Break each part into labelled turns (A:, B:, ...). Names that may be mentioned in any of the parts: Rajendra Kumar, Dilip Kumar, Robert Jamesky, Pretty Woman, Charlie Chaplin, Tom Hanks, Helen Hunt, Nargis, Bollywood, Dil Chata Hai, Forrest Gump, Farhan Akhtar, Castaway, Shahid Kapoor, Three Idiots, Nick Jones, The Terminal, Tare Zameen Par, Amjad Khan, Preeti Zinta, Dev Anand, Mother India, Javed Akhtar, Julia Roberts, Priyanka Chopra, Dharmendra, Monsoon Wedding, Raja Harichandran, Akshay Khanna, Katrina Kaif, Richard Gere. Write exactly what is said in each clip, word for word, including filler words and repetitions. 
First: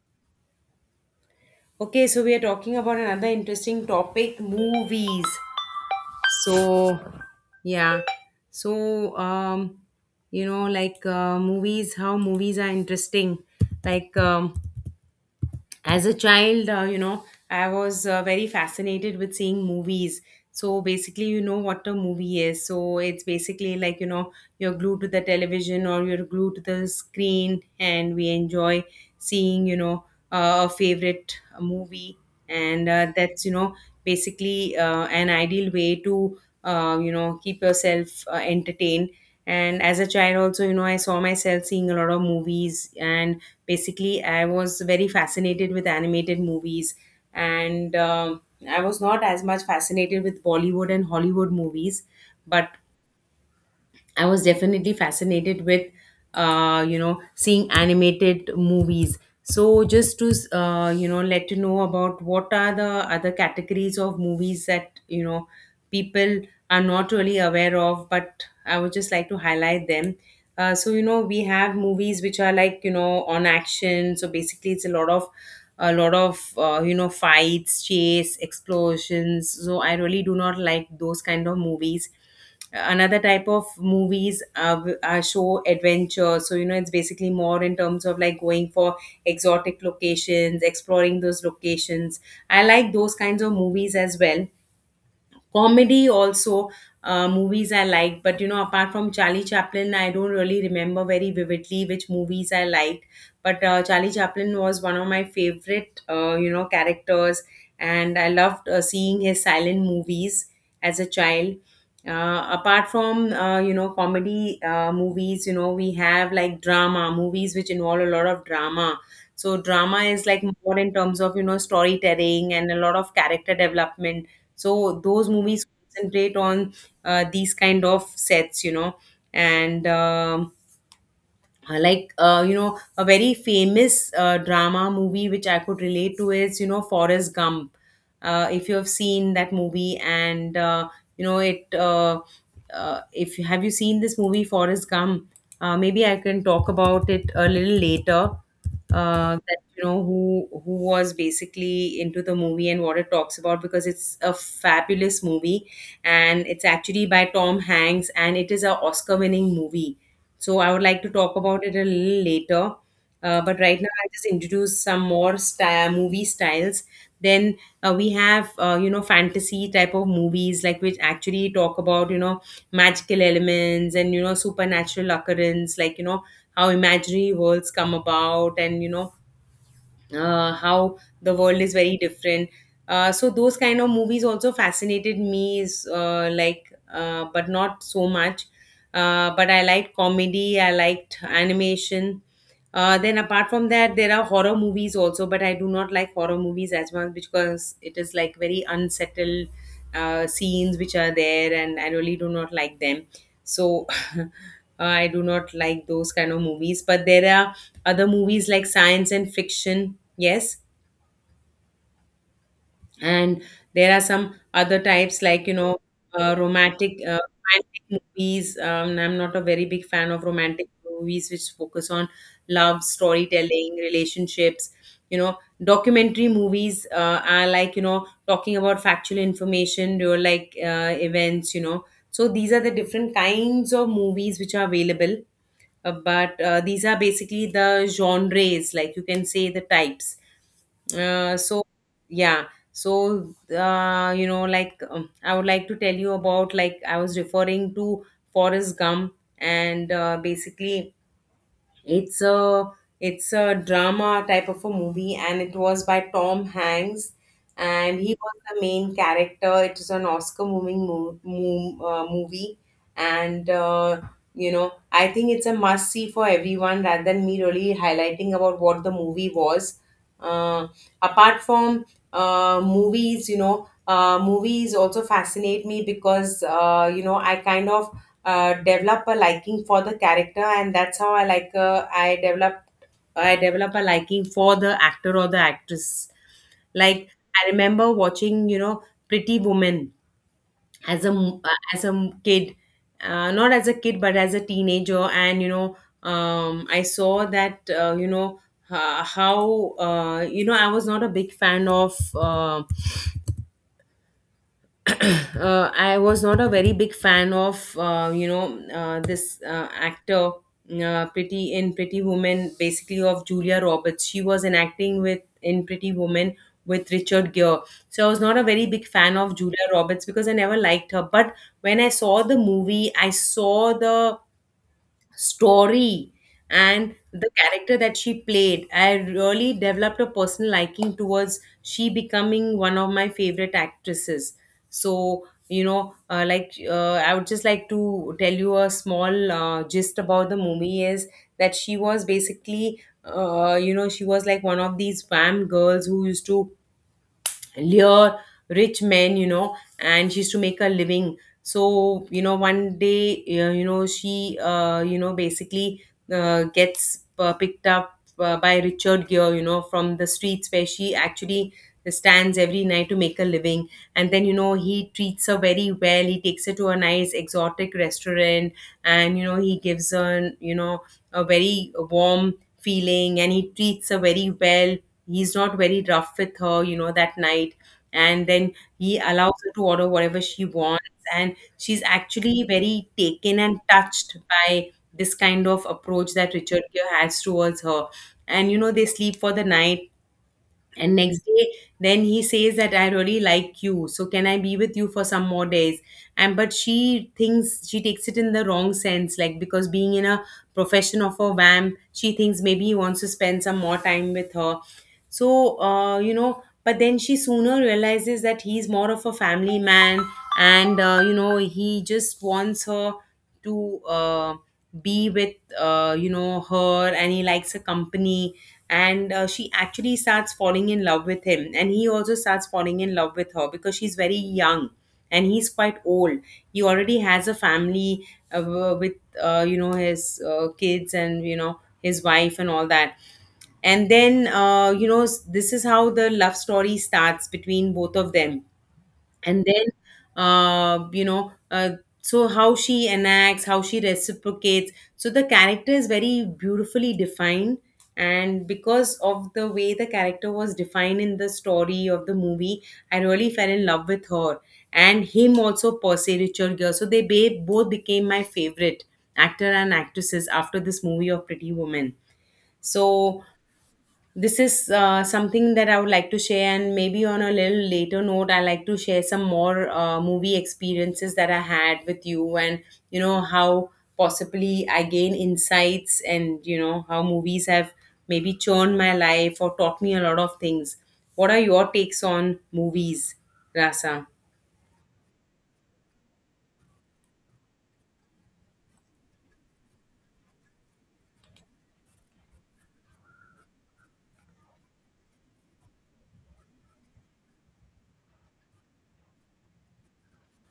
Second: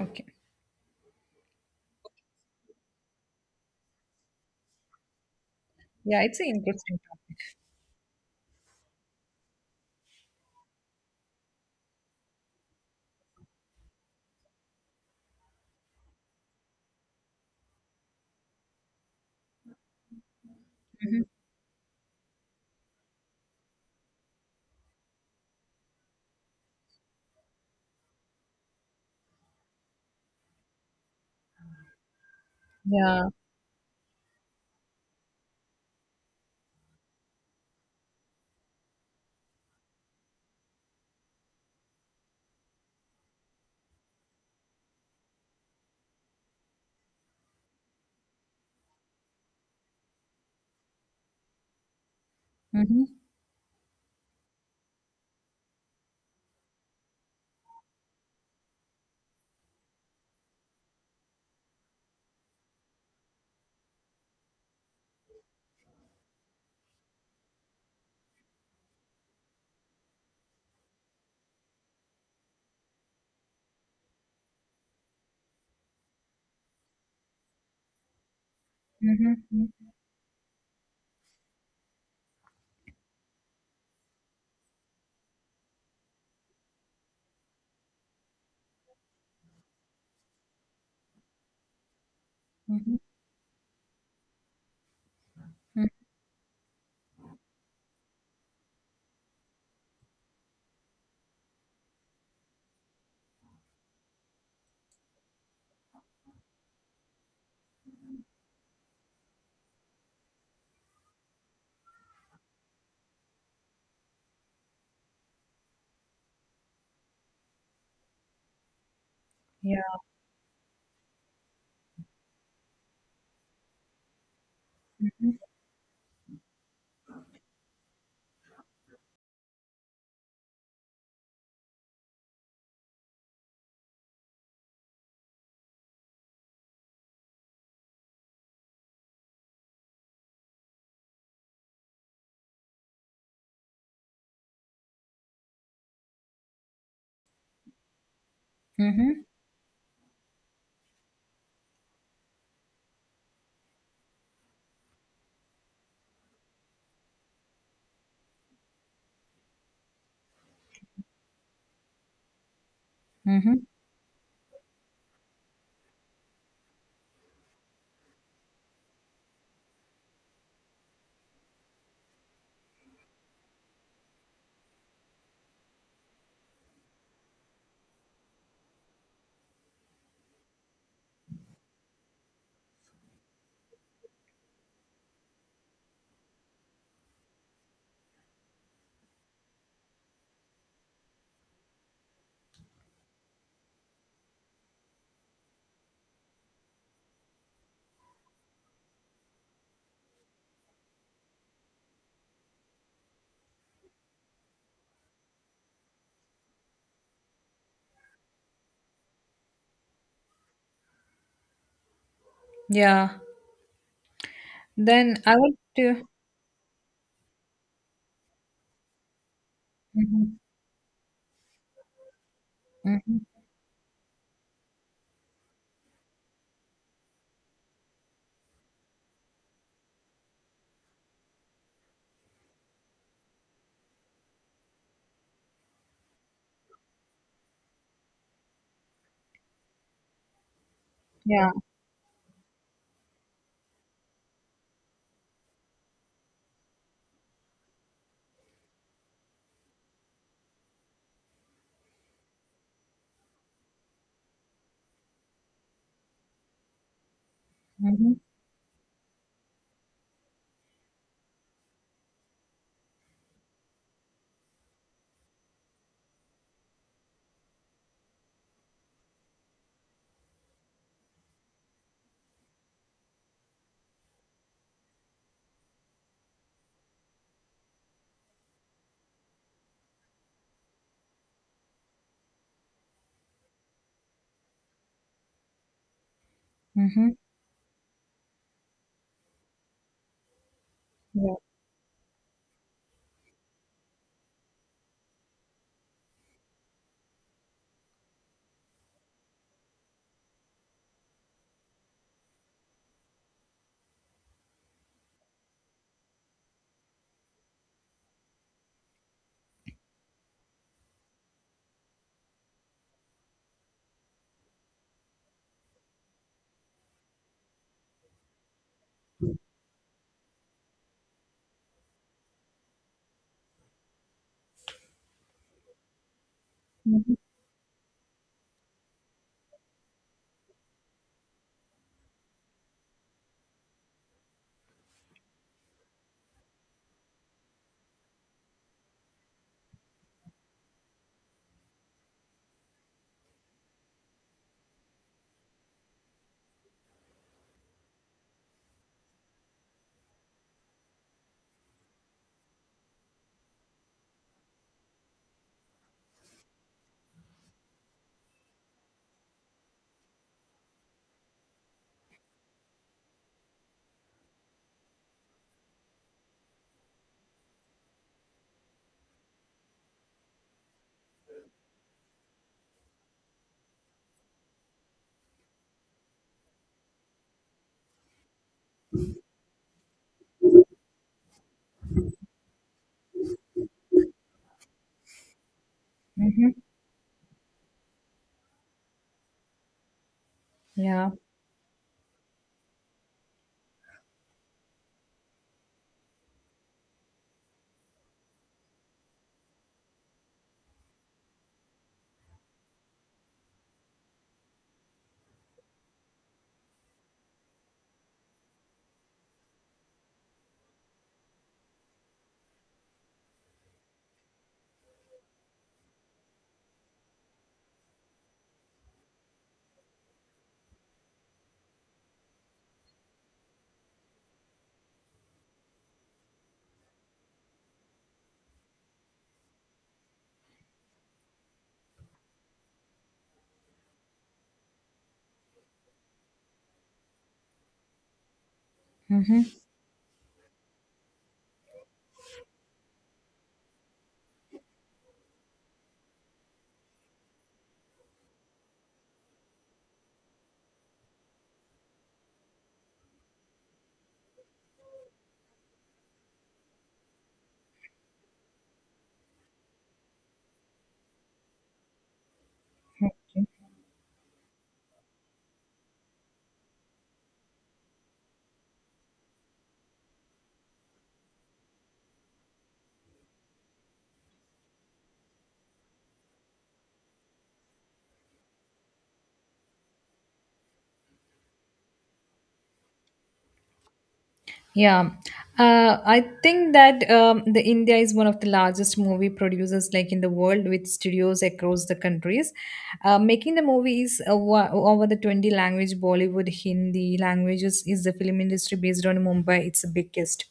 A: Okay.
B: Okay, so we are talking about another interesting topic, movies.
A: Yeah, it's an interesting.
B: So, yeah. So, um, you know, like uh, movies, how movies are interesting. Like, um, as a child uh, you know i was uh, very fascinated with seeing movies. So basically
A: Mhm.
B: you know what a movie is. So it's basically like you know you're glued to the television or you're glued to the screen, and we enjoy seeing you know uh, a favorite movie. And uh,
A: Yeah.
B: that's you know basically uh, an ideal way to uh, you know keep yourself uh, entertained. And as a child also, you know I saw myself seeing a lot of movies, and basically I was very fascinated with animated movies. And um, I was not as much fascinated with Bollywood and Hollywood movies, but
A: Mm-hmm.
B: I was definitely fascinated with, uh, you know, seeing animated movies. So just to, uh, you know, let you know about what are the other categories of movies that, you know, people are not really aware of, but I would just like to highlight them. Uh, so, you know, we have movies which are like, you know, on action. So basically it's a lot of, a lot of, uh, you know, fights, chase, explosions.
A: Mm-hmm.
B: So I really do not like those kind of movies. Another type of movies uh, w- uh, show adventure. So you know it's basically more in terms of like going for exotic locations, exploring those locations. I like
A: Mm-hmm.
B: those kinds of movies as well.
A: Hmm.
B: Comedy also, uh, movies I like, but you know, apart from Charlie Chaplin, I don't really remember very vividly which movies I liked. But uh, Charlie Chaplin was one of my favorite, uh, you know, characters, and I loved uh, seeing his silent movies as a child. Uh, apart from uh, you know comedy uh, movies, you know, we have like drama movies which involve a lot of drama. So
A: Yeah.
B: drama is like more in terms of you know storytelling and a lot of character development. So those
A: Mm-hmm.
B: movies concentrate on uh, these kind of sets, you know. and um, uh, like uh, you know a very famous uh, drama movie which I could relate to is, you know, Forrest Gump. Uh, if you have seen that movie, and uh, you know it uh, uh, if you have you seen this movie Forrest Gump, uh, maybe I can talk about it a little later,
A: Mm-hmm.
B: uh, that you know who who was basically into the movie and what it talks about, because it's a fabulous movie. And it's actually by Tom Hanks, and it is a Oscar winning movie. So I would like to talk about it a little later. Uh, but
A: Mm-hmm.
B: right now, I'll just introduce some more sty movie styles. Then uh, we have, uh, you know, fantasy type of movies, like which actually talk about, you know, magical elements and, you know, supernatural occurrence, like, you know, how imaginary worlds come about, and, you know, uh, how the world is very different. Uh, so those kind of movies also fascinated me, is uh, like uh, but not so much. Uh, but i liked comedy, I liked animation. Uh, then apart from that, there are horror movies also, but I do not like horror movies as much, because it is like very unsettled uh, scenes which are there, and I really do not like them. So I do not like those kind of movies, but there are other movies like science and fiction, yes.
A: Yeah.
B: And there are some other
A: Then
B: types,
A: I
B: like you
A: want
B: know,
A: to.
B: uh, romantic, uh, romantic movies. Um, i'm not a very big fan of
A: Mm-hmm.
B: romantic movies which focus on love,
A: Mm-hmm.
B: storytelling, relationships, you know. Documentary movies uh, are like, you know, talking about factual information or like uh, events, you know. So these are the different kinds of movies which are available. Uh, but uh, these are basically the genres, like you can say the types. Uh,
A: Yeah.
B: so yeah so uh, you know like um, I would like to tell you about, like I was referring to Forrest Gump. And uh, Basically it's a it's a drama type of a movie, and it was by Tom Hanks, and he
A: Mm-hmm.
B: was the main character. It is an Oscar moving mo- mo- uh, movie, and uh, you know I think it's a must-see for everyone. Rather than me really highlighting about what the movie was, uh, apart from uh, movies, you know, uh, movies also fascinate me, because uh, you know I kind of uh, develop a liking for the character. And that's how i like uh, i develop i develop a liking for the actor or the actress.
A: Mm-hmm.
B: Like, I remember watching, you know, Pretty Woman as a
A: Yeah.
B: m- uh, as a m- kid, uh, not as a kid but as a teenager. And you know, um, i saw that, uh, you know uh, how uh, you know i was not a big fan of uh, uh, I was not a very big fan of uh, you know uh, this uh, actor, uh, pretty in Pretty Woman, basically of Julia Roberts. She was enacting with, in Pretty Woman, with Richard Gere. So I was not a very big fan of Julia Roberts, because I never liked her. But when I saw the movie, I saw the story and
A: Mm-hmm.
B: the character that she played, I really developed a personal liking towards she becoming one of my favorite actresses. So you know, uh, like uh, i would just like to tell you a small uh, gist about the movie, is that she was basically, uh, you know she was like one of these fam girls who used to lure rich men, you know, and she used to make a living. So you know, one day, uh, you know she uh, you know basically uh, gets uh, picked up uh, by Richard Gere, you know, from the streets where she actually stands every night to make a living. And then, you know, he treats her very well, he takes her to a nice exotic restaurant. And you know, he gives her, you know, a very warm feeling, and he treats her very well. He's not very rough with her, you know, that night. And then he allows her to order whatever she wants. And she's actually very taken and touched by this kind of approach that
A: Mm-hmm.
B: Richard Gere has towards her. And you know, they sleep for the night. And
A: Yeah.
B: next day, then he says that, I really like you, so can I be with you for some more days? And but she thinks, she takes it in the wrong sense, like, because being in a profession of a vamp, she thinks maybe he wants to spend some more time with her. So, uh, you know, but then she sooner realizes that he's more of a family man, and uh, you know, he just wants her to. Uh, be with uh, you know her, and he likes her company. And uh, she actually starts falling in love with him, and he also starts falling in love with her, because she's very young and he's quite old. He already has a family, uh, w- with, uh, you know his uh, kids, and you know, his wife and all that. And then, uh, you know s- this is how the love story starts between both of them.
A: Mm-hmm.
B: And then uh, you know uh, so how she enacts, how she reciprocates, so the character is very beautifully defined. And because of the way the character was defined in the story of the movie, I really fell in love with her, and him also, percy Richard Gere. So they ba- both became my favorite actor and actresses after this movie of Pretty Woman. So this is uh, something that I would like to share, and maybe on a little later note, I like to share some more uh, movie experiences that I had with you, and you know how possibly I gain insights, and you know how movies have maybe churned my life or taught me a lot of things. What are your takes on movies, Rasa?
A: Yeah, uh, I think that um, the India is one of the largest movie producers like in the world with studios across the countries, uh, making the movies over, over the twenty language Bollywood, Hindi languages is the film industry based on Mumbai. It's the biggest.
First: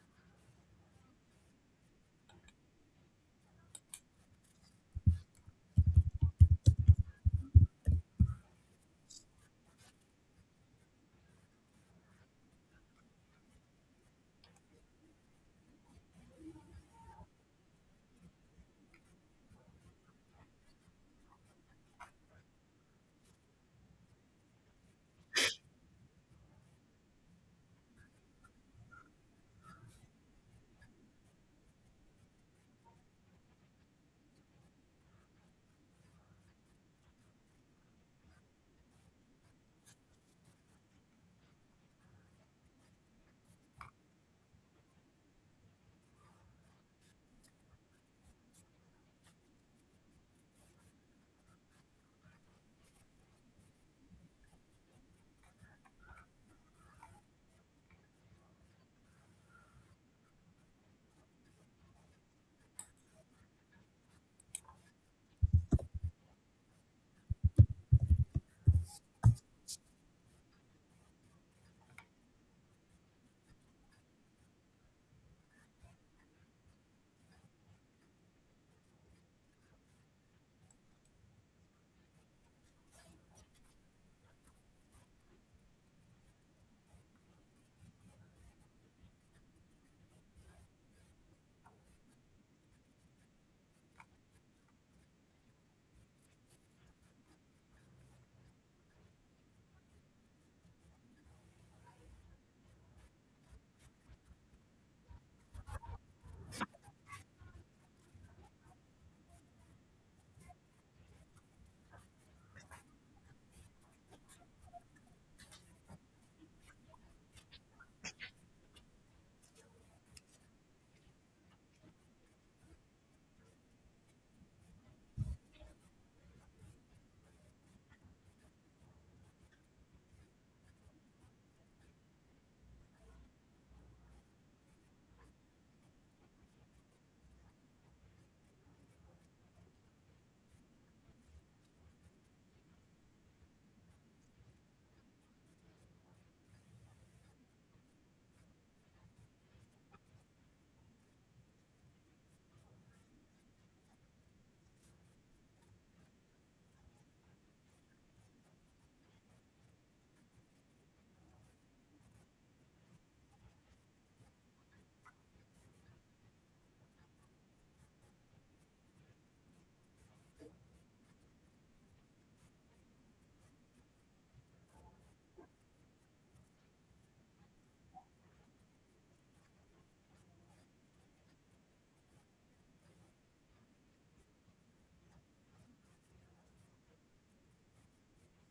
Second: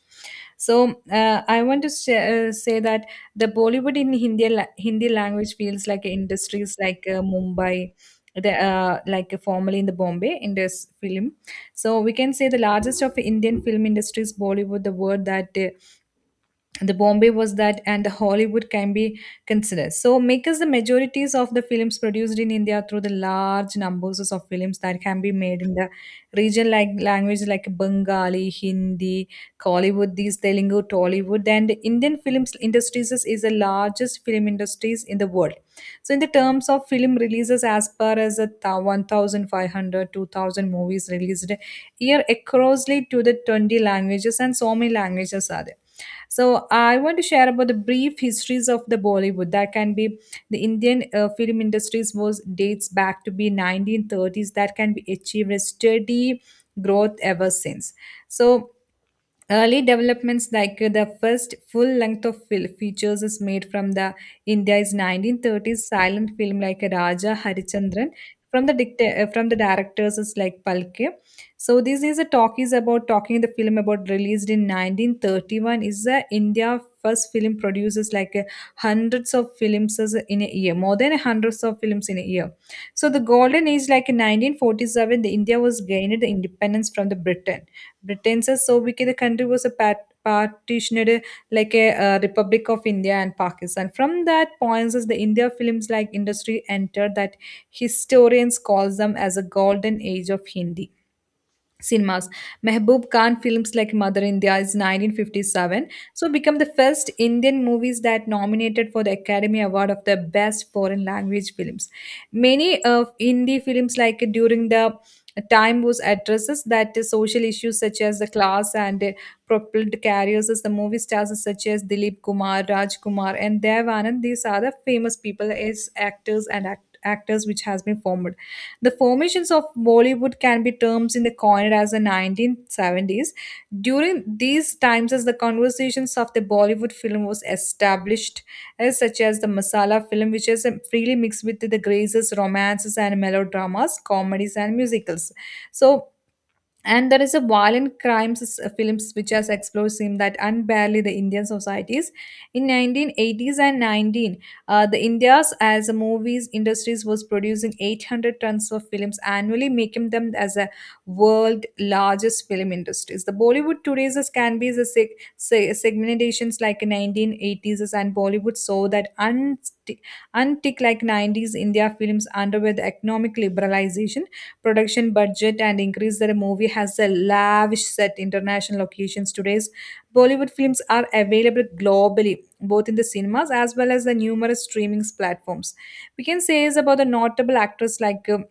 A: So, uh, I want to say, uh, say that the Bollywood in Hindi la- Hindi language feels like industries like uh, Mumbai, the, uh, like uh, formerly in the Bombay in this film. So we can say the largest of Indian film industries Bollywood, the word that. Uh, the Bombay was that and the Hollywood can be considered so makers the majorities of the films produced in India through the large numbers of films that can be made in the region like language like Bengali, Hindi, Kollywood, these Telugu, Tollywood, and Indian films industries is is the largest film industries in the world. So in the terms of film releases as per as a thou- one thousand five hundred movies released year acrossly to the twenty languages and so many languages are there. So I want to share about the brief histories of the Bollywood that can be the Indian uh, film industries was dates back to be nineteen thirties that can be achieved a steady growth ever since. So early developments like uh, the first full length of fil- features is made from the India's nineteen thirties silent film like Raja Harichandran from the dicta- uh, from the directors is like Palke. So this is a talk is about talking the film about released in nineteen thirty-one is the India first film produces like uh, hundreds of films as in a year more than hundreds of films in a year. So the golden age like in nineteen forty-seven the India was gained the independence from the Britain. Britain says so because the country was a pat partitioned, uh, like a uh, republic of India and Pakistan from that points as the India films like industry entered that historians calls them as a golden age of Hindi cinemas. Mehboob Khan films like Mother India is nineteen fifty-seven, so become the first Indian movies that nominated for the Academy Award of the Best Foreign Language Films. Many of Hindi films like during the time was addresses that the social issues such as the class and, uh, propelled careers as the movie stars such as Dilip Kumar, Raj Kumar and Dev Anand. These are the famous people as actors and act- actors which has been formed the formations of Bollywood can be termed in the coined as the nineteen seventies. During these times, as the conversations of the Bollywood film was established, as such as the masala film, which is um, freely mixed with the graces, romances, and melodramas, comedies, and musicals. So and there is a violent crimes uh, films which has explored seem that unbarely the Indian societies in nineteen eighties and 19 uh, the India's as a movies industries was producing eight hundred tons of films annually making them as a world largest film industries. The Bollywood today's is- can be the seg- se- segmentations like nineteen eighties and Bollywood saw that un- untick like nineties India films underwent the economic liberalization production budget and increased. The movie has a lavish set international locations. Today's Bollywood films are available globally, both in the cinemas as well as the numerous streaming platforms. We can say is about the notable actors like, um,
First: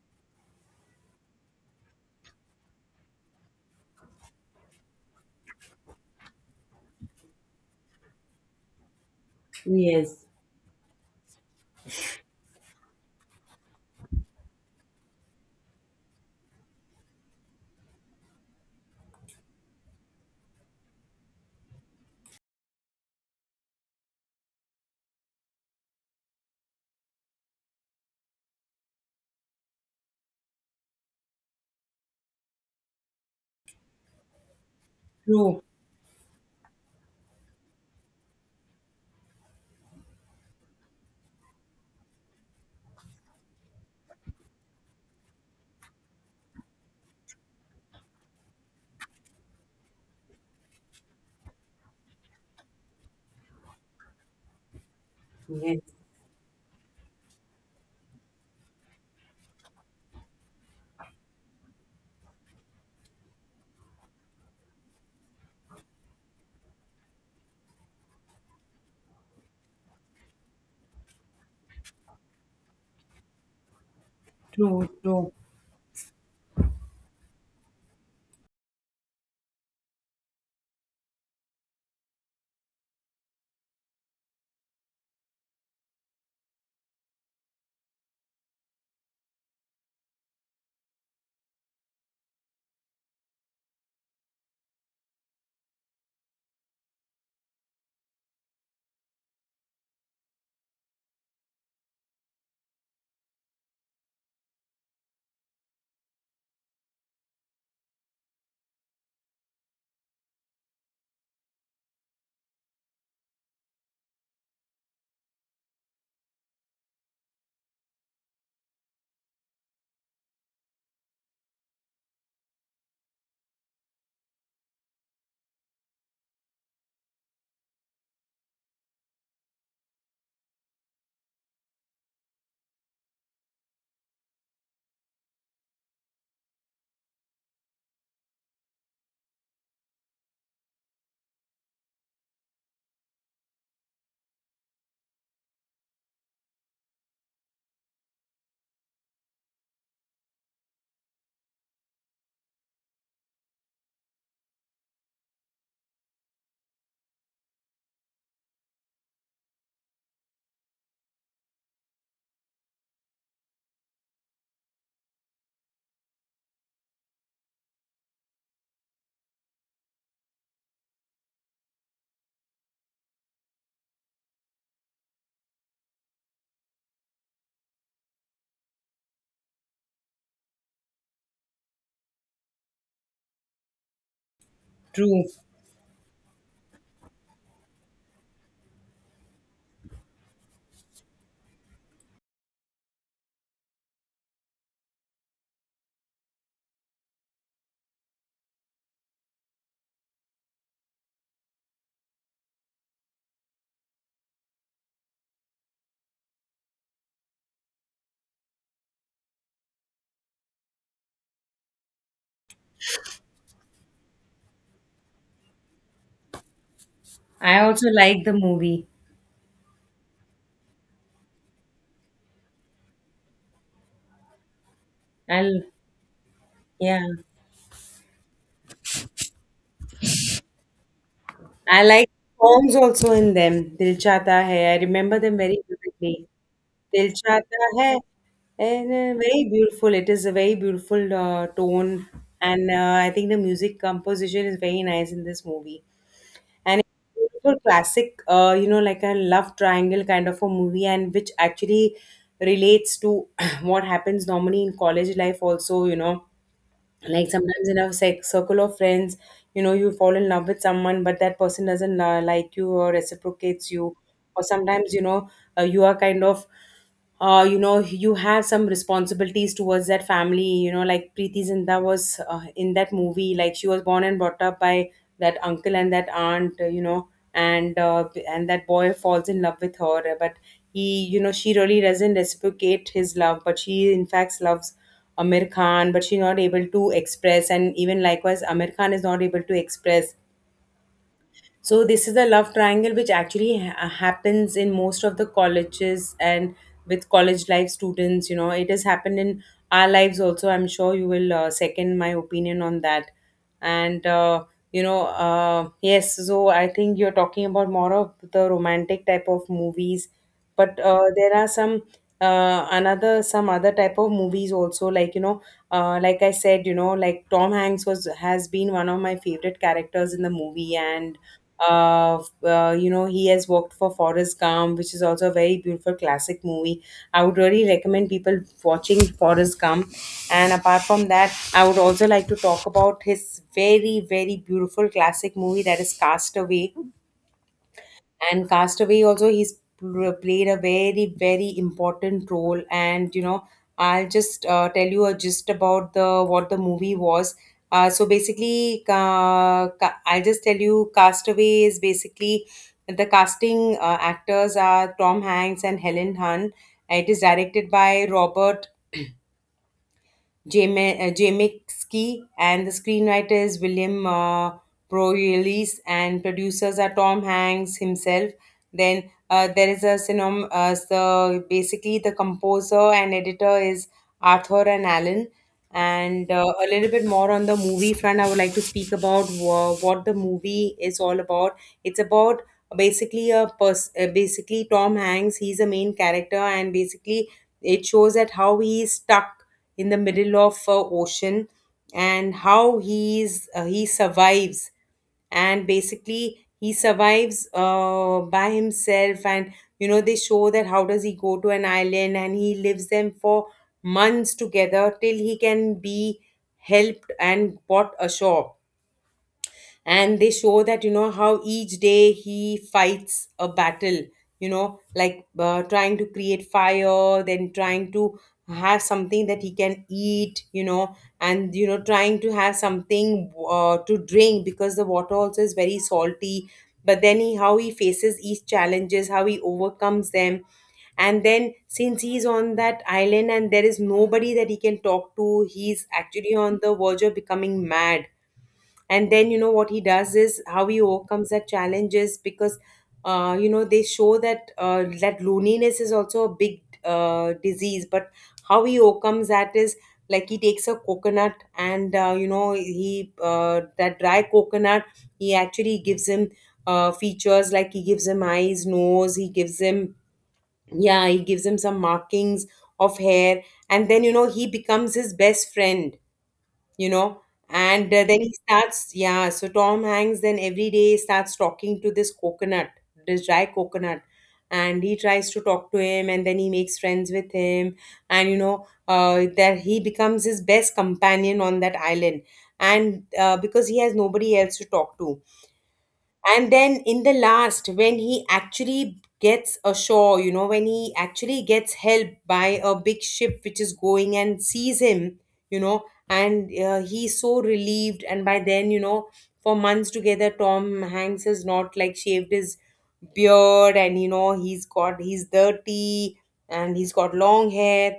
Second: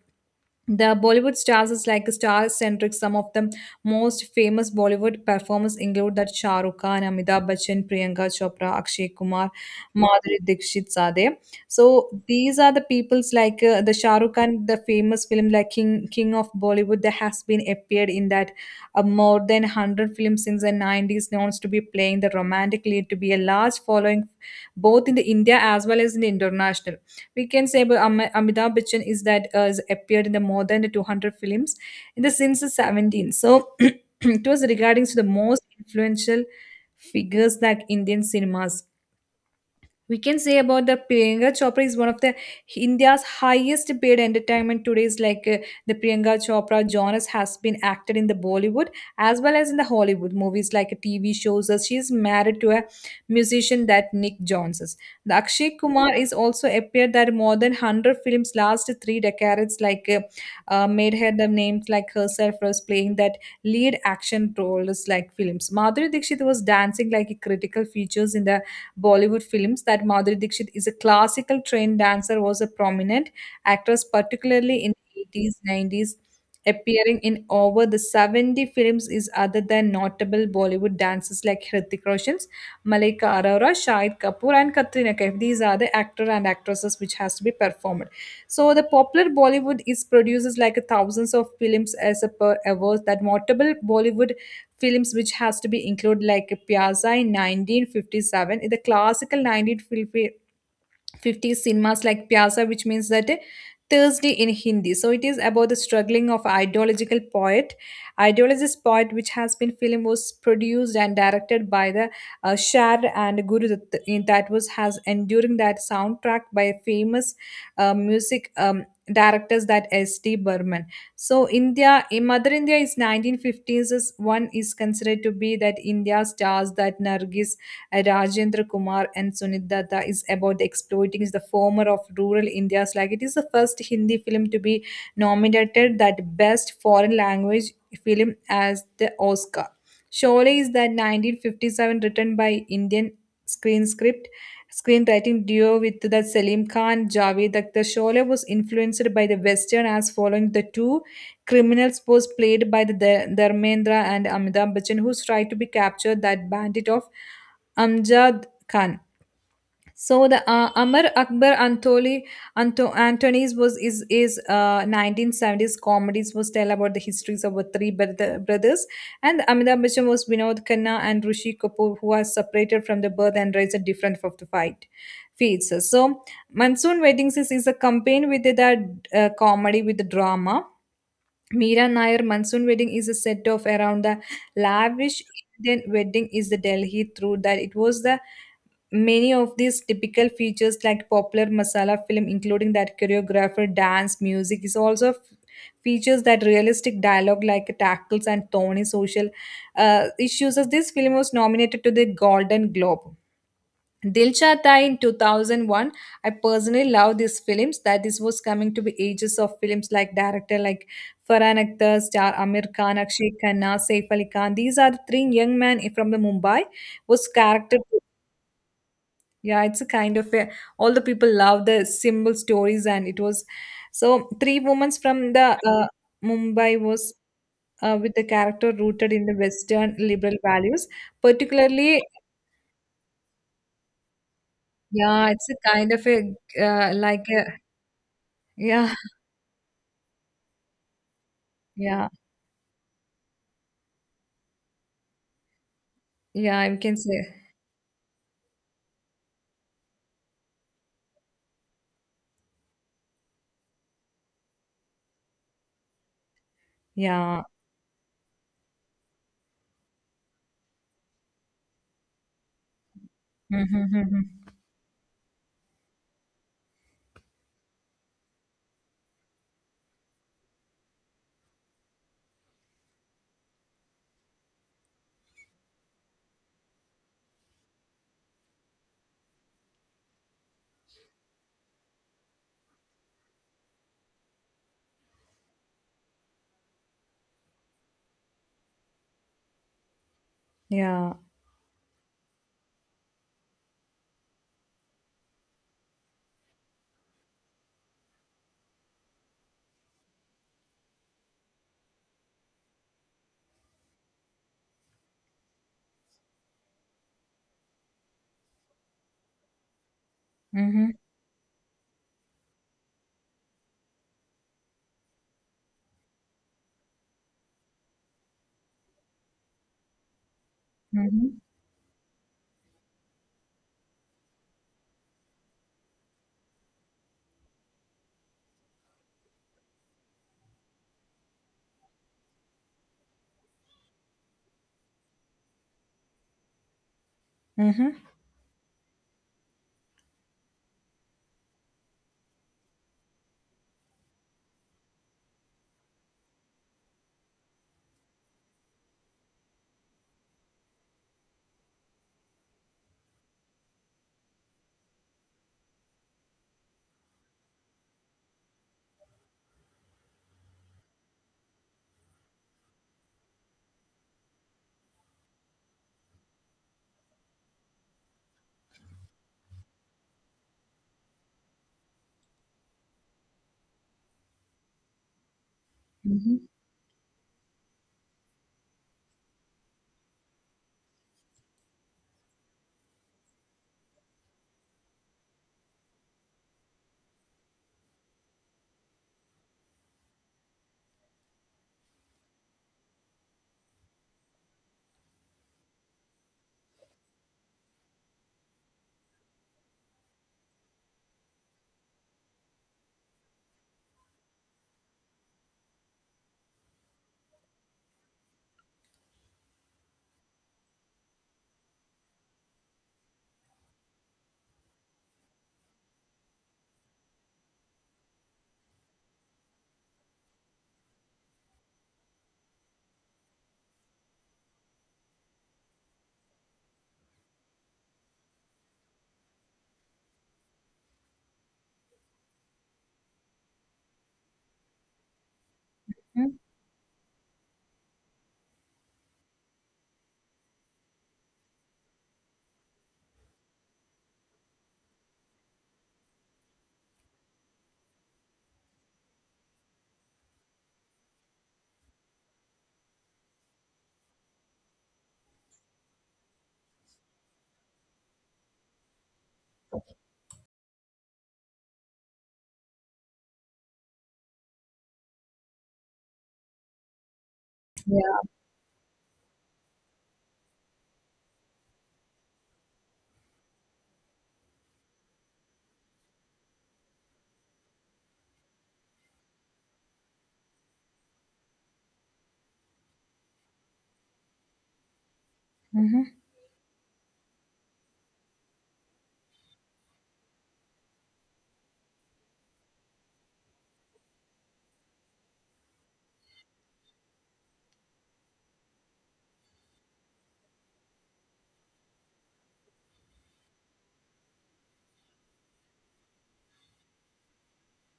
A: the Bollywood stars is like star-centric. Some of the most famous Bollywood performers include that Shah Rukh Khan, Amitabh Bachchan, Priyanka Chopra, Akshay Kumar,
B: Yes.
A: Madhuri Dixit Sade. So these are the people's like uh, the Shah Rukh Khan, the famous film like King, King of Bollywood that has been appeared in that, uh, more than one hundred films since the nineties. Known to be playing the romantic lead to be a large following both in the India as well as in the international. We can say about Am- Amitabh Bachchan is that, uh, has appeared in the more than two hundred films in the since the seventeen. So it was regarding to the most
B: True.
A: influential figures like Indian cinemas. We can say about the Priyanka Chopra is one of the India's highest paid entertainment today's like uh, the Priyanka Chopra genres has been acted in the Bollywood as well as in the Hollywood movies like T V shows. Uh, She is married to a musician that Nick Jones is. The Akshay
B: Yes,
A: Kumar is also appeared that more than one hundred films last three decades like uh, uh, made her the names like herself was playing that lead action roles like films. Madhuri Dixit was dancing like critical features in the Bollywood films that Madhuri Dixit is a classical trained dancer was a prominent actress, particularly
B: true,
A: in the
B: true.
A: eighties, nineties, appearing in over the seventy films is other than notable Bollywood dancers like Hrithik Roshan, Malika Arora, Shahid Kapoor and Katrina Kaif. These are the actor and actresses which has to be performed. So the popular Bollywood is produces like thousands of films as a per hours that notable Bollywood films which has to be included like Piazza in nineteen fifty-seven in the classical nineteen fifty 50 cinemas like Pyasa, which means that, uh, Thursday in Hindi. So it is about the struggling of ideological poet. Ideologist poet, which has been film, was produced and directed by the, uh, Shar and Guru Dutt, in that was has enduring that soundtrack by famous uh, music, um, directors that S. T. Burman. So India, in Mother India is nineteen fifties. is- One is considered to be that India stars that Nargis, uh, Rajendra Kumar and Sunit Datta is about exploiting the former of rural India's like it is the first Hindi film to be nominated that best foreign language film as the Oscar. Sholay is that nineteen fifty-seven written by Indian screen script screenwriting duo with the Salim Khan Javed Akhtar. Sholay was influenced by the western as following the two criminals was played by the Dar- Dharmendra and Amitabh Bachchan who tried to be captured that bandit of Amjad Khan. So the, uh, Amar Akbar Antoli Anto, Antonies was is is uh, nineteen seventies comedies was tell about the histories of the three brother, brothers and Amitabh Bachchan was Vinod Khanna and Rishi Kapoor who are separated from the birth and raised at different of the fight feeds. So Monsoon Weddings is, is a campaign with the, uh, comedy with the drama. Meera Nair Monsoon Wedding is a set of around the lavish
B: True.
A: Indian wedding is the Delhi through that it was the many of these typical features, like popular masala film, including that choreographer, dance, music, is also f- features that realistic dialogue, like tackles and thorny social, uh, issues. As this film was nominated to the Golden Globe. Dilsha Dai in two thousand one. I personally love these films. That this was coming to be ages of films like director like Farhan Akhtar, star Amir Khan, Akshay Khanna, Saif Ali Khan. These are the three young men from the Mumbai was
B: I
A: character.
B: also like the movie.
A: Yeah, it's a kind of a, all the people love the symbol stories, and it was so three women from the,
B: I'll,
A: uh, Mumbai
B: yeah.
A: was, uh, with the character rooted in the Western liberal values,
B: I
A: particularly.
B: like songs also in them. Dil Chata Hai. I remember
A: Yeah,
B: them
A: it's
B: very
A: a kind of
B: vividly.
A: a, uh,
B: Dil
A: like a,
B: Chata Hai. And
A: yeah,
B: uh, very beautiful. It is a very beautiful uh, tone.
A: yeah,
B: And uh, I think the music composition is very nice in this movie.
A: yeah. We
B: And it's
A: can say
B: a beautiful classic, uh, you know, like a love triangle kind of a movie, and which actually relates to what happens normally in college life, also, you know like
A: yeah,
B: sometimes in a sec- circle of friends, you know, you fall in love with someone, but that person doesn't uh, like you or reciprocates
A: mm-hmm,
B: you.
A: mm-hmm.
B: Or sometimes, you know, uh, you are kind of uh, you know, you have some responsibilities towards that family, you know, like Preeti Zinta was uh, in that movie. Like, she was born and brought up by that uncle and that aunt, uh, you know and uh, and that boy falls in love with her, but he, you know, she really doesn't reciprocate his love, but she in fact loves Amir Khan, but she's not able to express, and even likewise, Amir Khan is not able to express.
A: Yeah,
B: So this is a love triangle which actually ha- happens in most of the colleges and with college life students. You know, it has happened in our lives also. I'm sure you will uh, second my opinion on that. And uh, you know, uh, yes. So I think you're talking about more of the romantic type of movies, but
A: mm-hmm,
B: uh, there are some uh, another some other type of movies also, like, you know, uh, like I said, you know, like Tom Hanks was has been one of my favorite characters in the movie. And
A: mm-hmm,
B: uh, f- uh, you know, he has worked for Forrest Gump, which is also a very beautiful classic movie. I would really recommend people watching Forrest Gump. And apart from that, I would also like to talk about his very, very beautiful classic movie, that is Castaway.
A: mm-hmm,
B: And Castaway also, he's pl- played a very, very important role. And, you know, I'll just uh, tell you uh, just about the what the movie was. Uh, so basically, uh, ca- I'll just tell you, Castaway is basically the casting, uh, actors are Tom Hanks and Helen Hunt. It is directed by Robert Jamesky, and the screenwriter is William uh, Proylis, and producers are Tom Hanks himself. Then uh, there is a cinom. Uh, so basically, the composer and editor is Arthur and Allen. And
A: mm-hmm,
B: uh, a little bit more on the movie front, I would like to speak about wha- what the movie is all about. It's about basically a pers- uh, basically Tom Hanks. He's a main character, and basically it shows that how he is stuck in the middle of uh, ocean, and how he's uh, he survives. And basically he survives uh, by himself. And you know, they show that how does he go to an island, and he lives them for months together till he can be helped and brought ashore. And they show that, you know, how each day he fights a battle, you know, like uh, trying to create fire, then trying to have something that he can eat, you know, and you know, trying to have something uh, to drink, because the water also is very salty. But then he, how he faces each challenges, how he overcomes them. And then since he's on that island and there is nobody that he can talk to, he's
A: mm-hmm.
B: actually on the verge of becoming mad. And then you know what he does is how he overcomes that challenges, because uh, you know, they show that uh, that loneliness is also a big uh, disease. But how he overcomes that is, like, he takes a coconut, and uh, you know, he uh, that dry coconut, he actually gives him uh, features, like he gives him eyes, nose, he gives him, yeah, he gives him some markings of hair. And then, you know, he becomes his best friend, you know. And uh, then
A: Yeah,
B: he starts, yeah, so Tom Hanks then every day starts talking to this coconut, this dry coconut. And he tries to talk to him, and then he makes friends with him. And you know, uh, that he becomes his best companion on that island. And uh, because he has nobody else to talk to.
A: mm-hmm,
B: And then in the last, when he actually gets ashore, you know, when he actually gets help by a big ship which is going and sees him, you know. And uh, he's so relieved, and by then, you know, for months together Tom Hanks has not, like, shaved his beard, and you know, he's got he's dirty, and he's got long hair.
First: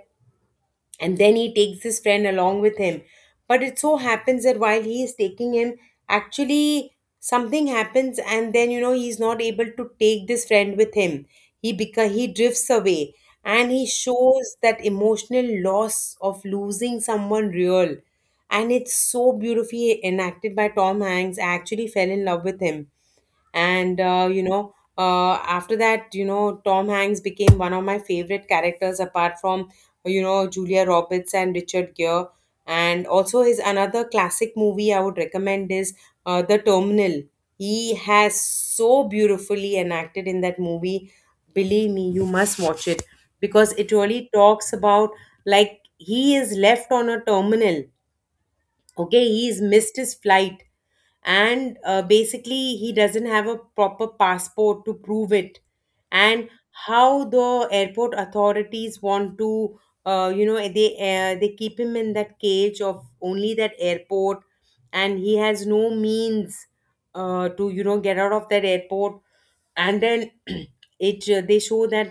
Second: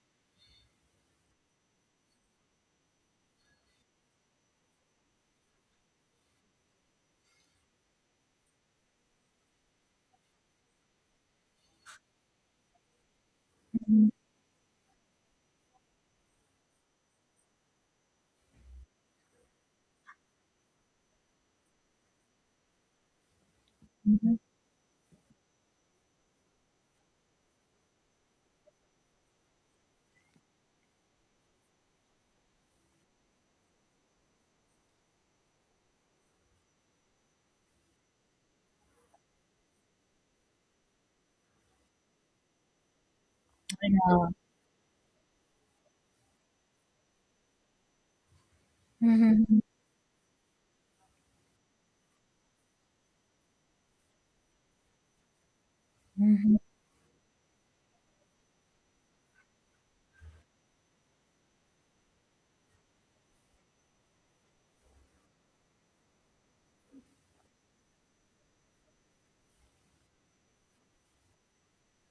B: And then he takes his friend along with him. But it so happens that while he is taking him, actually, something happens, and then, you know, he's not able to take this friend with him. He beca- he drifts away. And he
A: mm-hmm,
B: shows that emotional loss of losing someone real. And it's so beautifully enacted by Tom Hanks, I actually fell in love with him. And uh,
A: mm-hmm.
B: you know uh, after that, you know, Tom Hanks became one of my favorite characters, apart from, you know, Julia Roberts and Richard Gere. And also, his another classic movie I would recommend is uh, The Terminal. He has so beautifully enacted in that movie. Believe me, you must watch it, because it
A: Yeah.
B: really talks about, like, he is left on a terminal. Okay,
A: Mm-hmm.
B: he's missed his flight, and uh, basically, he doesn't have a proper passport to prove it. And
A: Mm-hmm.
B: how the airport authorities want to, uh, you know they uh, they keep him in that cage of only that airport. And he has no means uh, to, you know, get out of that airport. And then it uh, they show that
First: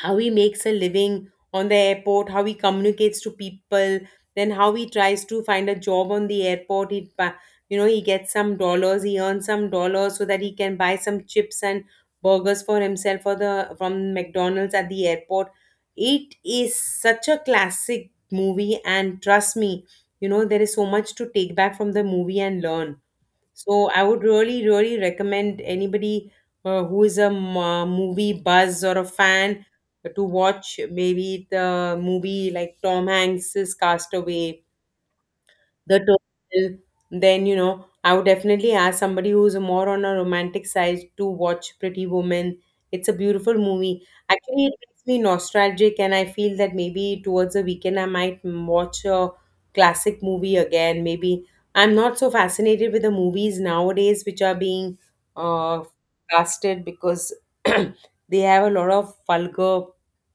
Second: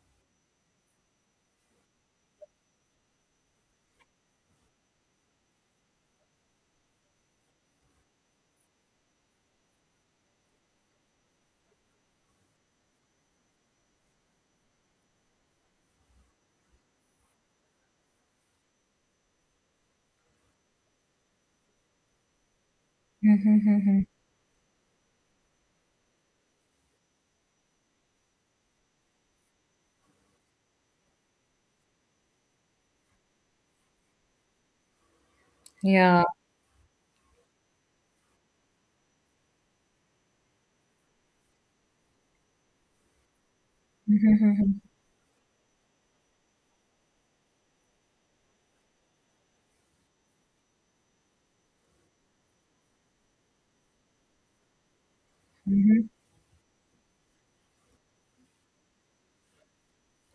B: how he makes a living on the airport, how he communicates to people, then how he tries to find a job on the airport. He, pa- you know, he gets some dollars, he earns some dollars, so that he can buy some chips and burgers for himself for the from McDonald's at the airport. It is such a classic movie, and trust me, you know, there is so much to take back from the movie and learn.
A: Mm-hmm.
B: So
A: Mm-hmm.
B: I would really, really recommend anybody uh, who is a m- uh, movie buzz or a fan to watch maybe the movie like Tom Hanks's Castaway, the
A: Yeah.
B: total. Then, you know, I would definitely ask somebody who's more on a romantic side to watch Pretty Woman. It's a beautiful movie. Actually, it
A: Mhm,
B: makes me nostalgic, and I feel that maybe towards the weekend I might m- watch a classic movie again. Maybe I'm not so fascinated with the movies nowadays which are being uh,
A: mhm.
B: casted, because they have a lot of vulgar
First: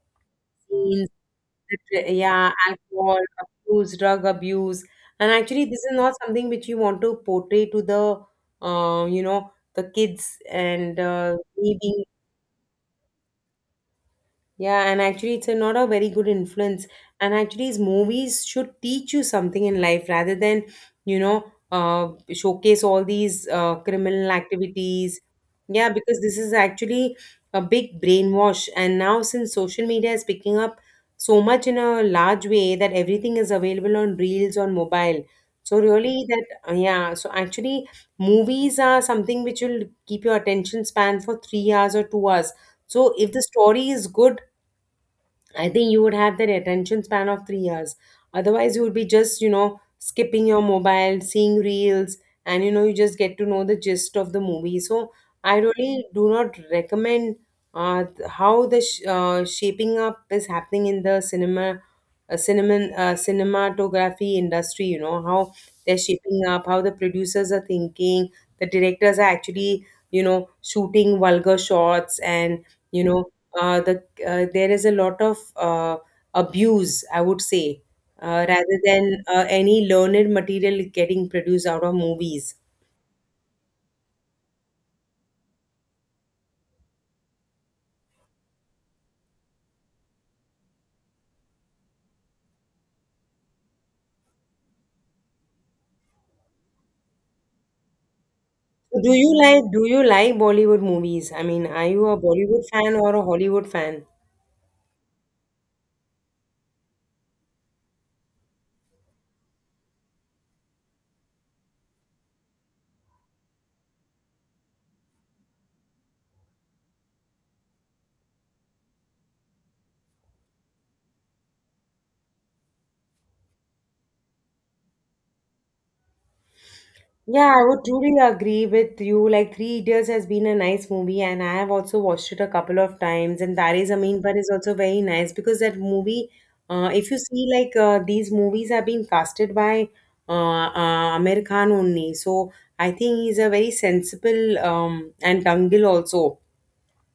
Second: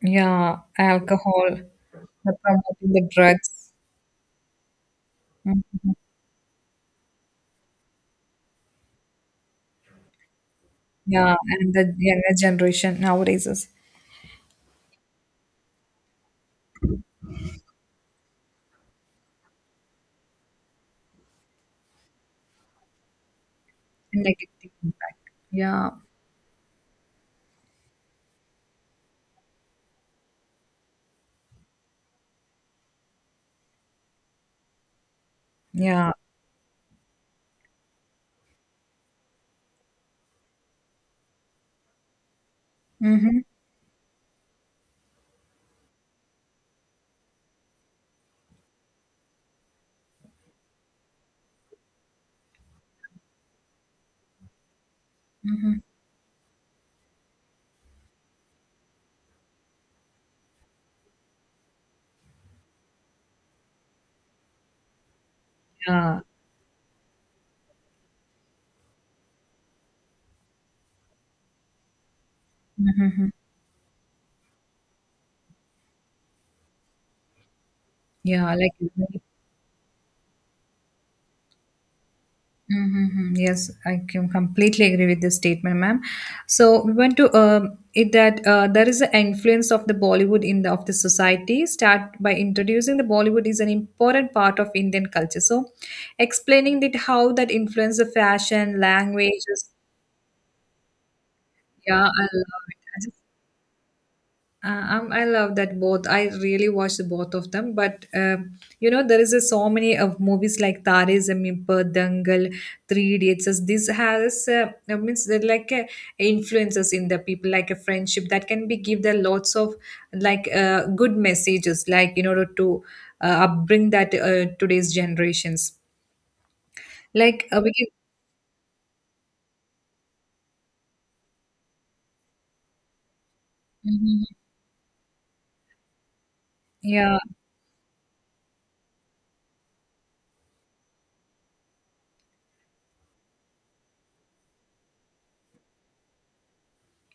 A: Yeah,
B: scenes.
A: alcohol,
B: Liter-
A: the
B: Yeah,
A: promoting the
B: alcohol
A: drugs.
B: abuse, drug abuse. And actually, this
A: Mhm.
B: is not something which you want to portray to the, uh, you know, the kids. And
A: Yeah,
B: uh,
A: and
B: me
A: the
B: being,
A: younger generation nowadays is
B: yeah, and actually, it's a not a very good influence. And actually, these movies should teach you something in life rather than, you know, uh, showcase all these uh, criminal
A: negative impact.
B: activities.
A: Yeah,
B: Yeah, because this is actually a big brainwash. And now, since social media is picking up so much in a large way, that everything is available on reels on mobile. So
A: yeah,
B: really, that uh, yeah. So actually, movies are something which will keep your attention span for three hours or two hours. So if
A: hmm,
B: the story is good, I think you would have that attention span of three years. Otherwise, you would be just, you know, skipping your mobile, seeing reels, and you know, you just get to know the gist of the movie. So, I really do not recommend uh, th- how the sh- uh, shaping up is happening in the cinema, uh, cinema, uh, cinematography industry. You know how they're
A: yeah.
B: shaping up, how the producers are thinking, the directors are actually, you know, shooting vulgar shots, and you
A: Mm-hmm.
B: know, uh, the uh, there is a lot of uh, abuse, I would say, uh,
A: Yeah. Like.
B: rather than uh, any learned material getting produced out of movies.
A: Mm-hmm. Yes, I can completely agree with this statement, ma'am. So we want to um it that, uh, there is an influence of the Bollywood in the of the society. Start by introducing the Bollywood is an important part of Indian culture. So explaining that how that influence the fashion,
B: So do you like
A: languages.
B: do you like Bollywood movies? I mean, are
A: Yeah,
B: you a
A: I love
B: Bollywood fan
A: it.
B: or a Hollywood fan?
A: Uh, um, I love that both. I really watch the both of them, but, um, you know there is a, so many of movies like Tare Zameen Par, Dangal, Three Idiots. As this has uh, uh, means they're like, uh, influences in the people, like a friendship that can be give them lots of like, uh, good messages, like in order to, uh, upbring that, uh, today's generations. Like,
B: Yeah,
A: uh,
B: I
A: we
B: would
A: can,
B: truly agree with you. Like, Three Idiots has been a nice movie, and I have also watched it a couple of times. And Tare Zameen
A: Mhm.
B: Par is also very nice, because that movie, uh, if
A: Yeah,
B: you see, like, uh, these movies have been casted by uh, uh, Amir Khan only. So I think he's a very sensible, um, and Dangil also.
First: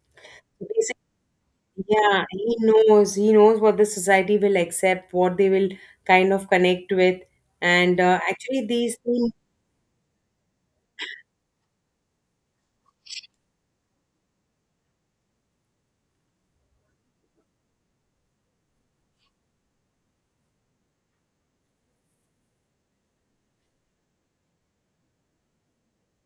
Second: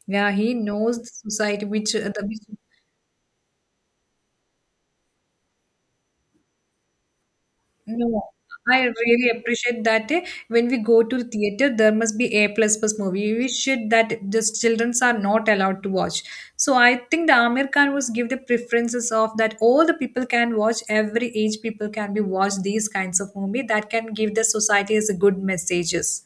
A: yeah, he knows
B: Basically,
A: the society which, uh, the
B: yeah, he
A: which.
B: knows. He knows what the society will accept, what they will kind of connect with. And uh,
A: No,
B: actually,
A: I
B: these
A: really
B: three,
A: appreciate that, eh, when we go to the theater, there must be A plus plus movie. We should that just childrens are not allowed to watch. So I think the Amir Khan was give the preferences of that all the people can watch, every age people can be watch these kinds of movie that can give the society as a good messages.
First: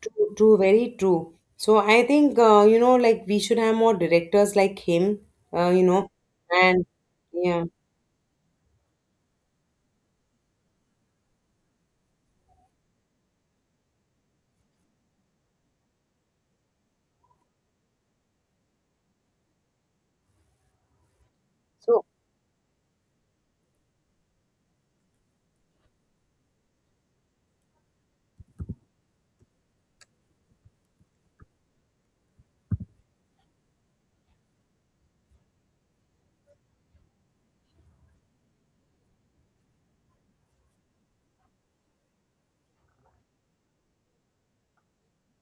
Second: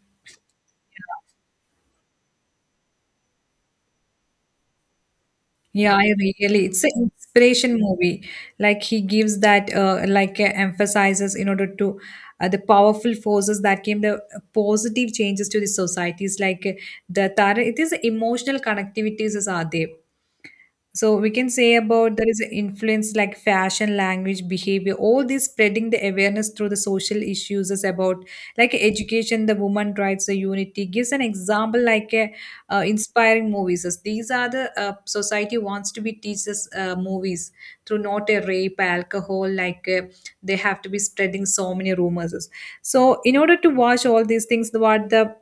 B: true, true, very true. So I think, uh, you know, like we should have more directors like him, uh, you
A: Yeah,
B: know,
A: I really, it's
B: and
A: an
B: yeah.
A: inspiration movie. Like he gives that, uh, like uh, emphasizes in order to uh, the powerful forces that came the positive changes to the societies. Like uh, the Tara, it is emotional connectivities is are there. So we can say
B: So
A: about there is an influence like fashion, language, behavior, all this spreading the awareness through the social issues is about like education, the woman rights, the unity gives an example like a, uh, inspiring movies. As these are the uh, society wants to be teaches uh, movies through not a rape, alcohol, like uh, they have to be spreading so many rumors. So in order to watch all these things, what the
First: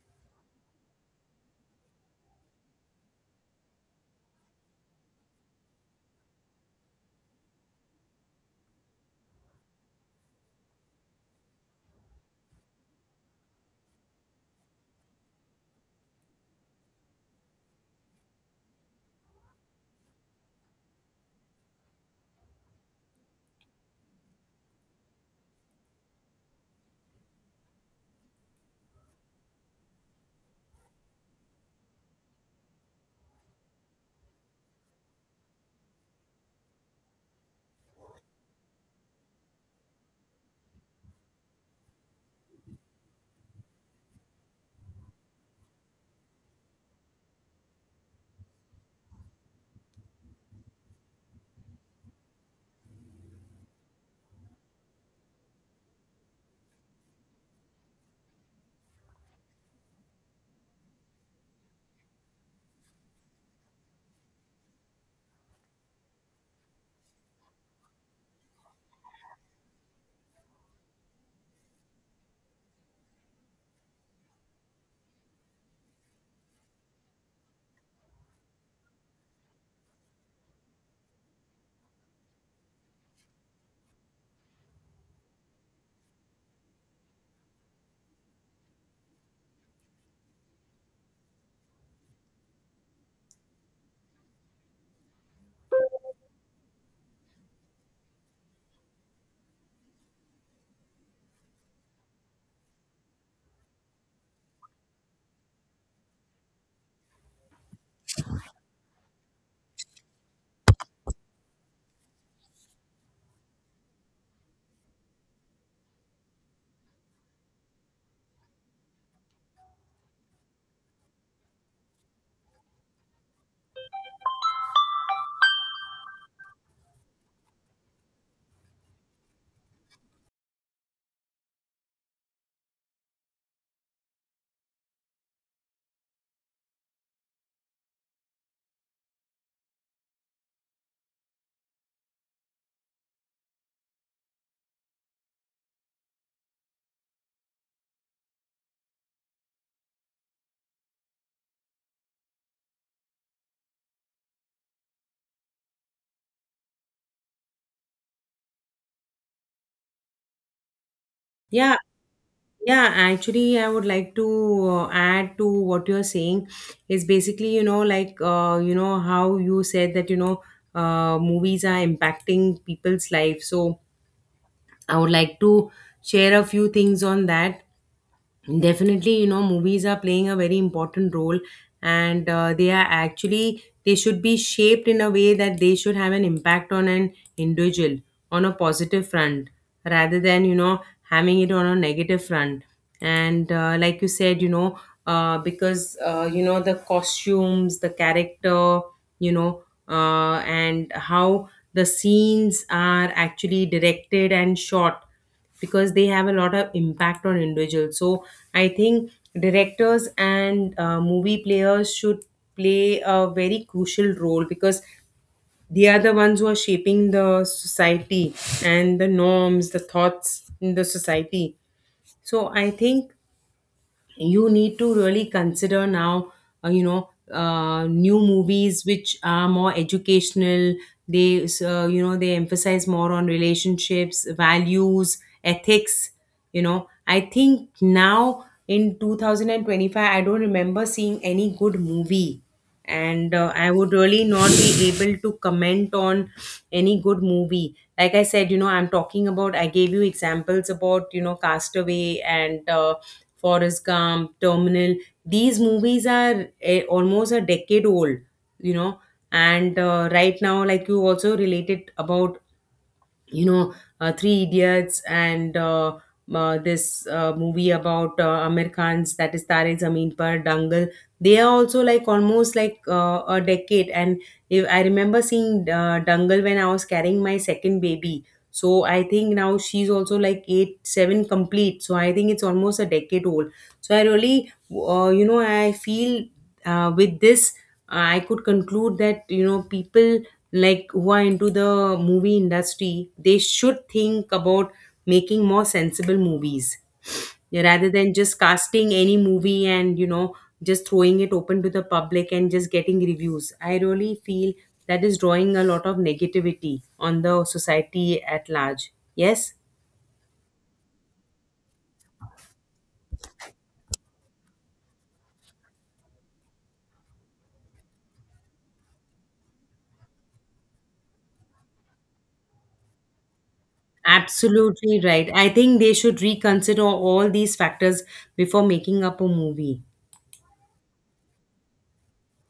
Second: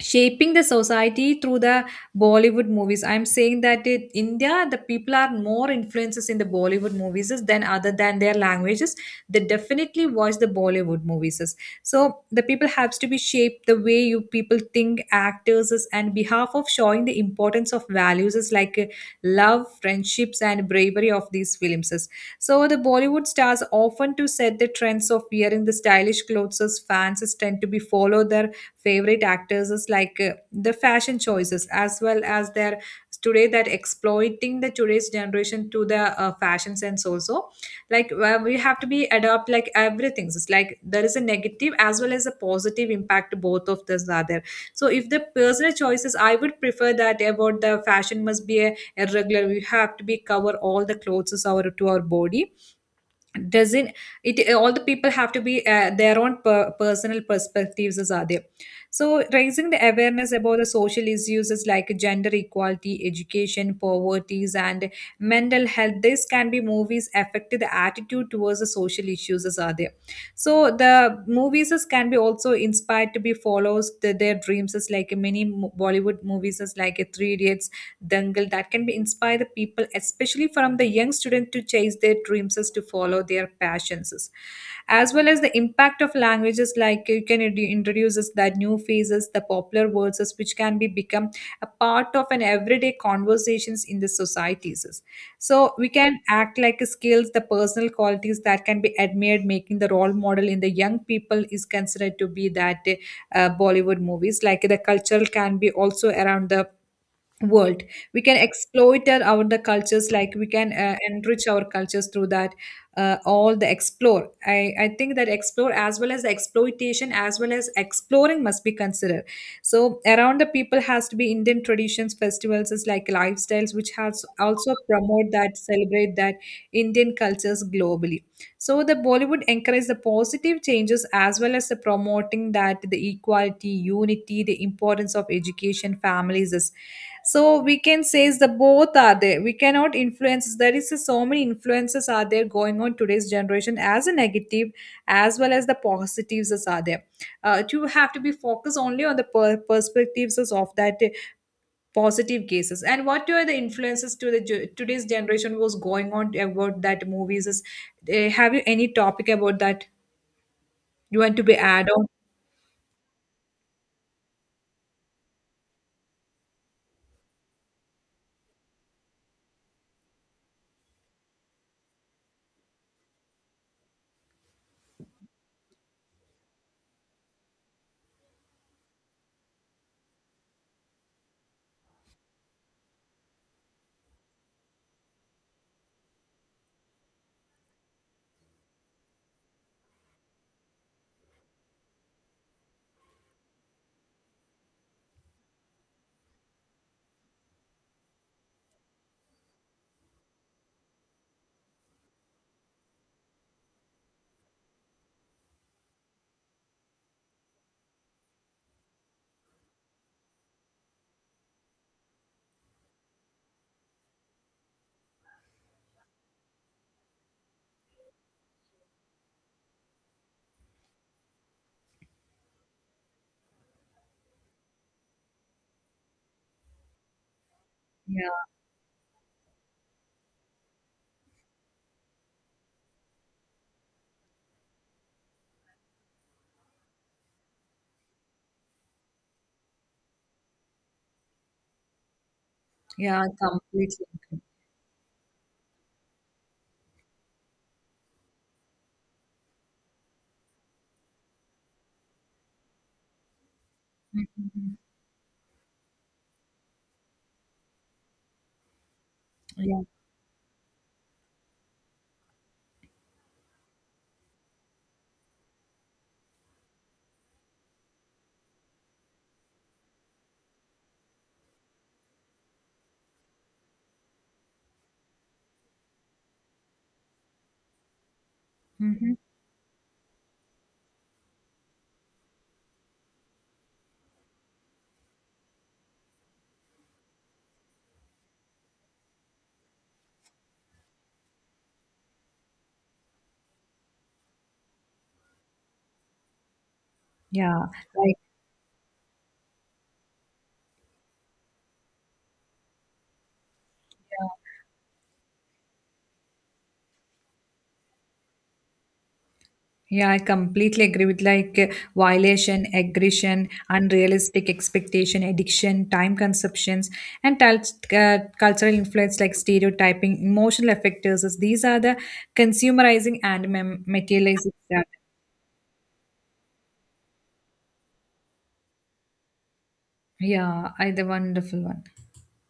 A: shaping the society through the bollywood movies, I'm saying that in India the people are more influences in the bollywood movies than other than their languages. They definitely watch the bollywood movies. So the people has to be shaped the way you people think actors is- and behalf of showing the importance of values is like uh, love friendships and bravery of these films is. So the bollywood stars often to set the trends of wearing the stylish clothes as fans is tend to be follow their favorite actors is like uh, the fashion choices as well as their today that exploiting the today's generation to the uh, fashion sense also. Like where we have to be adapt like everything, it's like there is a negative as well as a positive impact, both of this are there. So if the personal choices, I would prefer that about the fashion must be a, a regular, we have to be cover all the clothes our to our body doesn't. It all the people have to be uh, their own per- personal perspectives is are there. So raising the awareness about the social issues is like gender equality, education, poverties and mental health, this can be movies affect the attitude towards the social issues is are there. So the movies is can be also inspired to be follows the, their dreams is like many mo- bollywood movies is like a three idiots, dangal, that can be inspire the people, especially from the young student, to chase their dreams as to follow their passions. As well as the impact of languages, like you can introdu- introduce us that new phrases, the popular words, as which can be become a part of an everyday conversations in the societies. So we can act like skills, the personal qualities that can be admired, making the role model in the young people is considered to be that uh, Bollywood movies. Like the cultural can be also around the world. We can exploit our our- the cultures, like we can uh, enrich our cultures through that uh, all the explore. I, I think that explore as well as the exploitation as well as exploring must be considered. So around the people has to be indian traditions, festivals is like lifestyles, which has also promote that, celebrate that indian cultures globally. So the Bollywood encouraged the positive changes as well as the promoting that the equality, unity, the importance of education, families is. So we can say is the both are there. We cannot influence, there is so many influences are there going on today's generation as a negative as well as the positives is are there. Uh, you have to be focused only on the per- perspectives is of that positive cases and what were the influences to the ge- today's generation was going on about that movies is. Eh, have you any topic about that you want to be
B: yeah,
A: add on?
B: yeah, actually, I would like to uh, add to what you're saying, is basically, you know, like, uh, you know how you said that, you know, uh, movies are impacting people's life. So I would like to share a few things on that. Definitely, you know, movies are playing a very important role, and uh, they are actually they should be shaped in a way that they should have an impact on an individual on a positive front, rather than, you know, having it on a negative front. And uh, like you said, you know, uh, because uh, you know, the costumes, the character, you know, uh, and how the scenes are actually directed and shot, because they have a lot of impact on individuals. So I think directors and uh, movie players should play a very crucial role, because they are the ones who are shaping the society and the norms, the thoughts in the society. So I think you need to really consider now uh, you know uh, new
A: Yeah,
B: movies which are more educational. They uh, you know, they emphasize more on relationships, values, ethics. You know, I think now in twenty twenty-five, I don't remember seeing any good movie.
A: yeah,
B: And uh, I would
A: completely
B: really
A: agree.
B: not be able to comment on any good movie. Like I said, you know, I'm talking about, I gave you examples about, you know, Castaway and uh, Forrest Gump, Terminal. These movies are uh, almost a decade old, you know. And
A: Yeah.
B: uh, right now, like you also related about, you know, uh, Three Idiots, and uh, uh, this uh, movie about uh, Amir Khan's, that is Tare Zameen Par, Dangal. They are also like almost like uh, a decade. And if I remember seeing uh, Dangal when I was carrying my second baby, so I
A: Hmm.
B: think now she's also like eight, seven complete, so I think it's almost a decade old. So I really uh, you know, I feel uh, with this, I could conclude that, you know, people like who are into the movie industry, they should think about making more sensible movies. Yeah,
A: Yeah.
B: rather than
A: Like.
B: just casting any movie and, you know, just throwing it open to the public and just getting reviews. I really
A: Yeah.
B: feel that is drawing a lot of negativity on the society at large. Yes,
A: Yeah, I completely agree with like uh, violation, aggression, unrealistic expectation, addiction, time consumptions, and tal- uh, cultural influence like stereotyping, emotional affectors. These are the consumerizing and mem- materializing.
B: absolutely right. I think they should reconsider all these factors before making up a movie.
A: Yeah, I the wonderful one.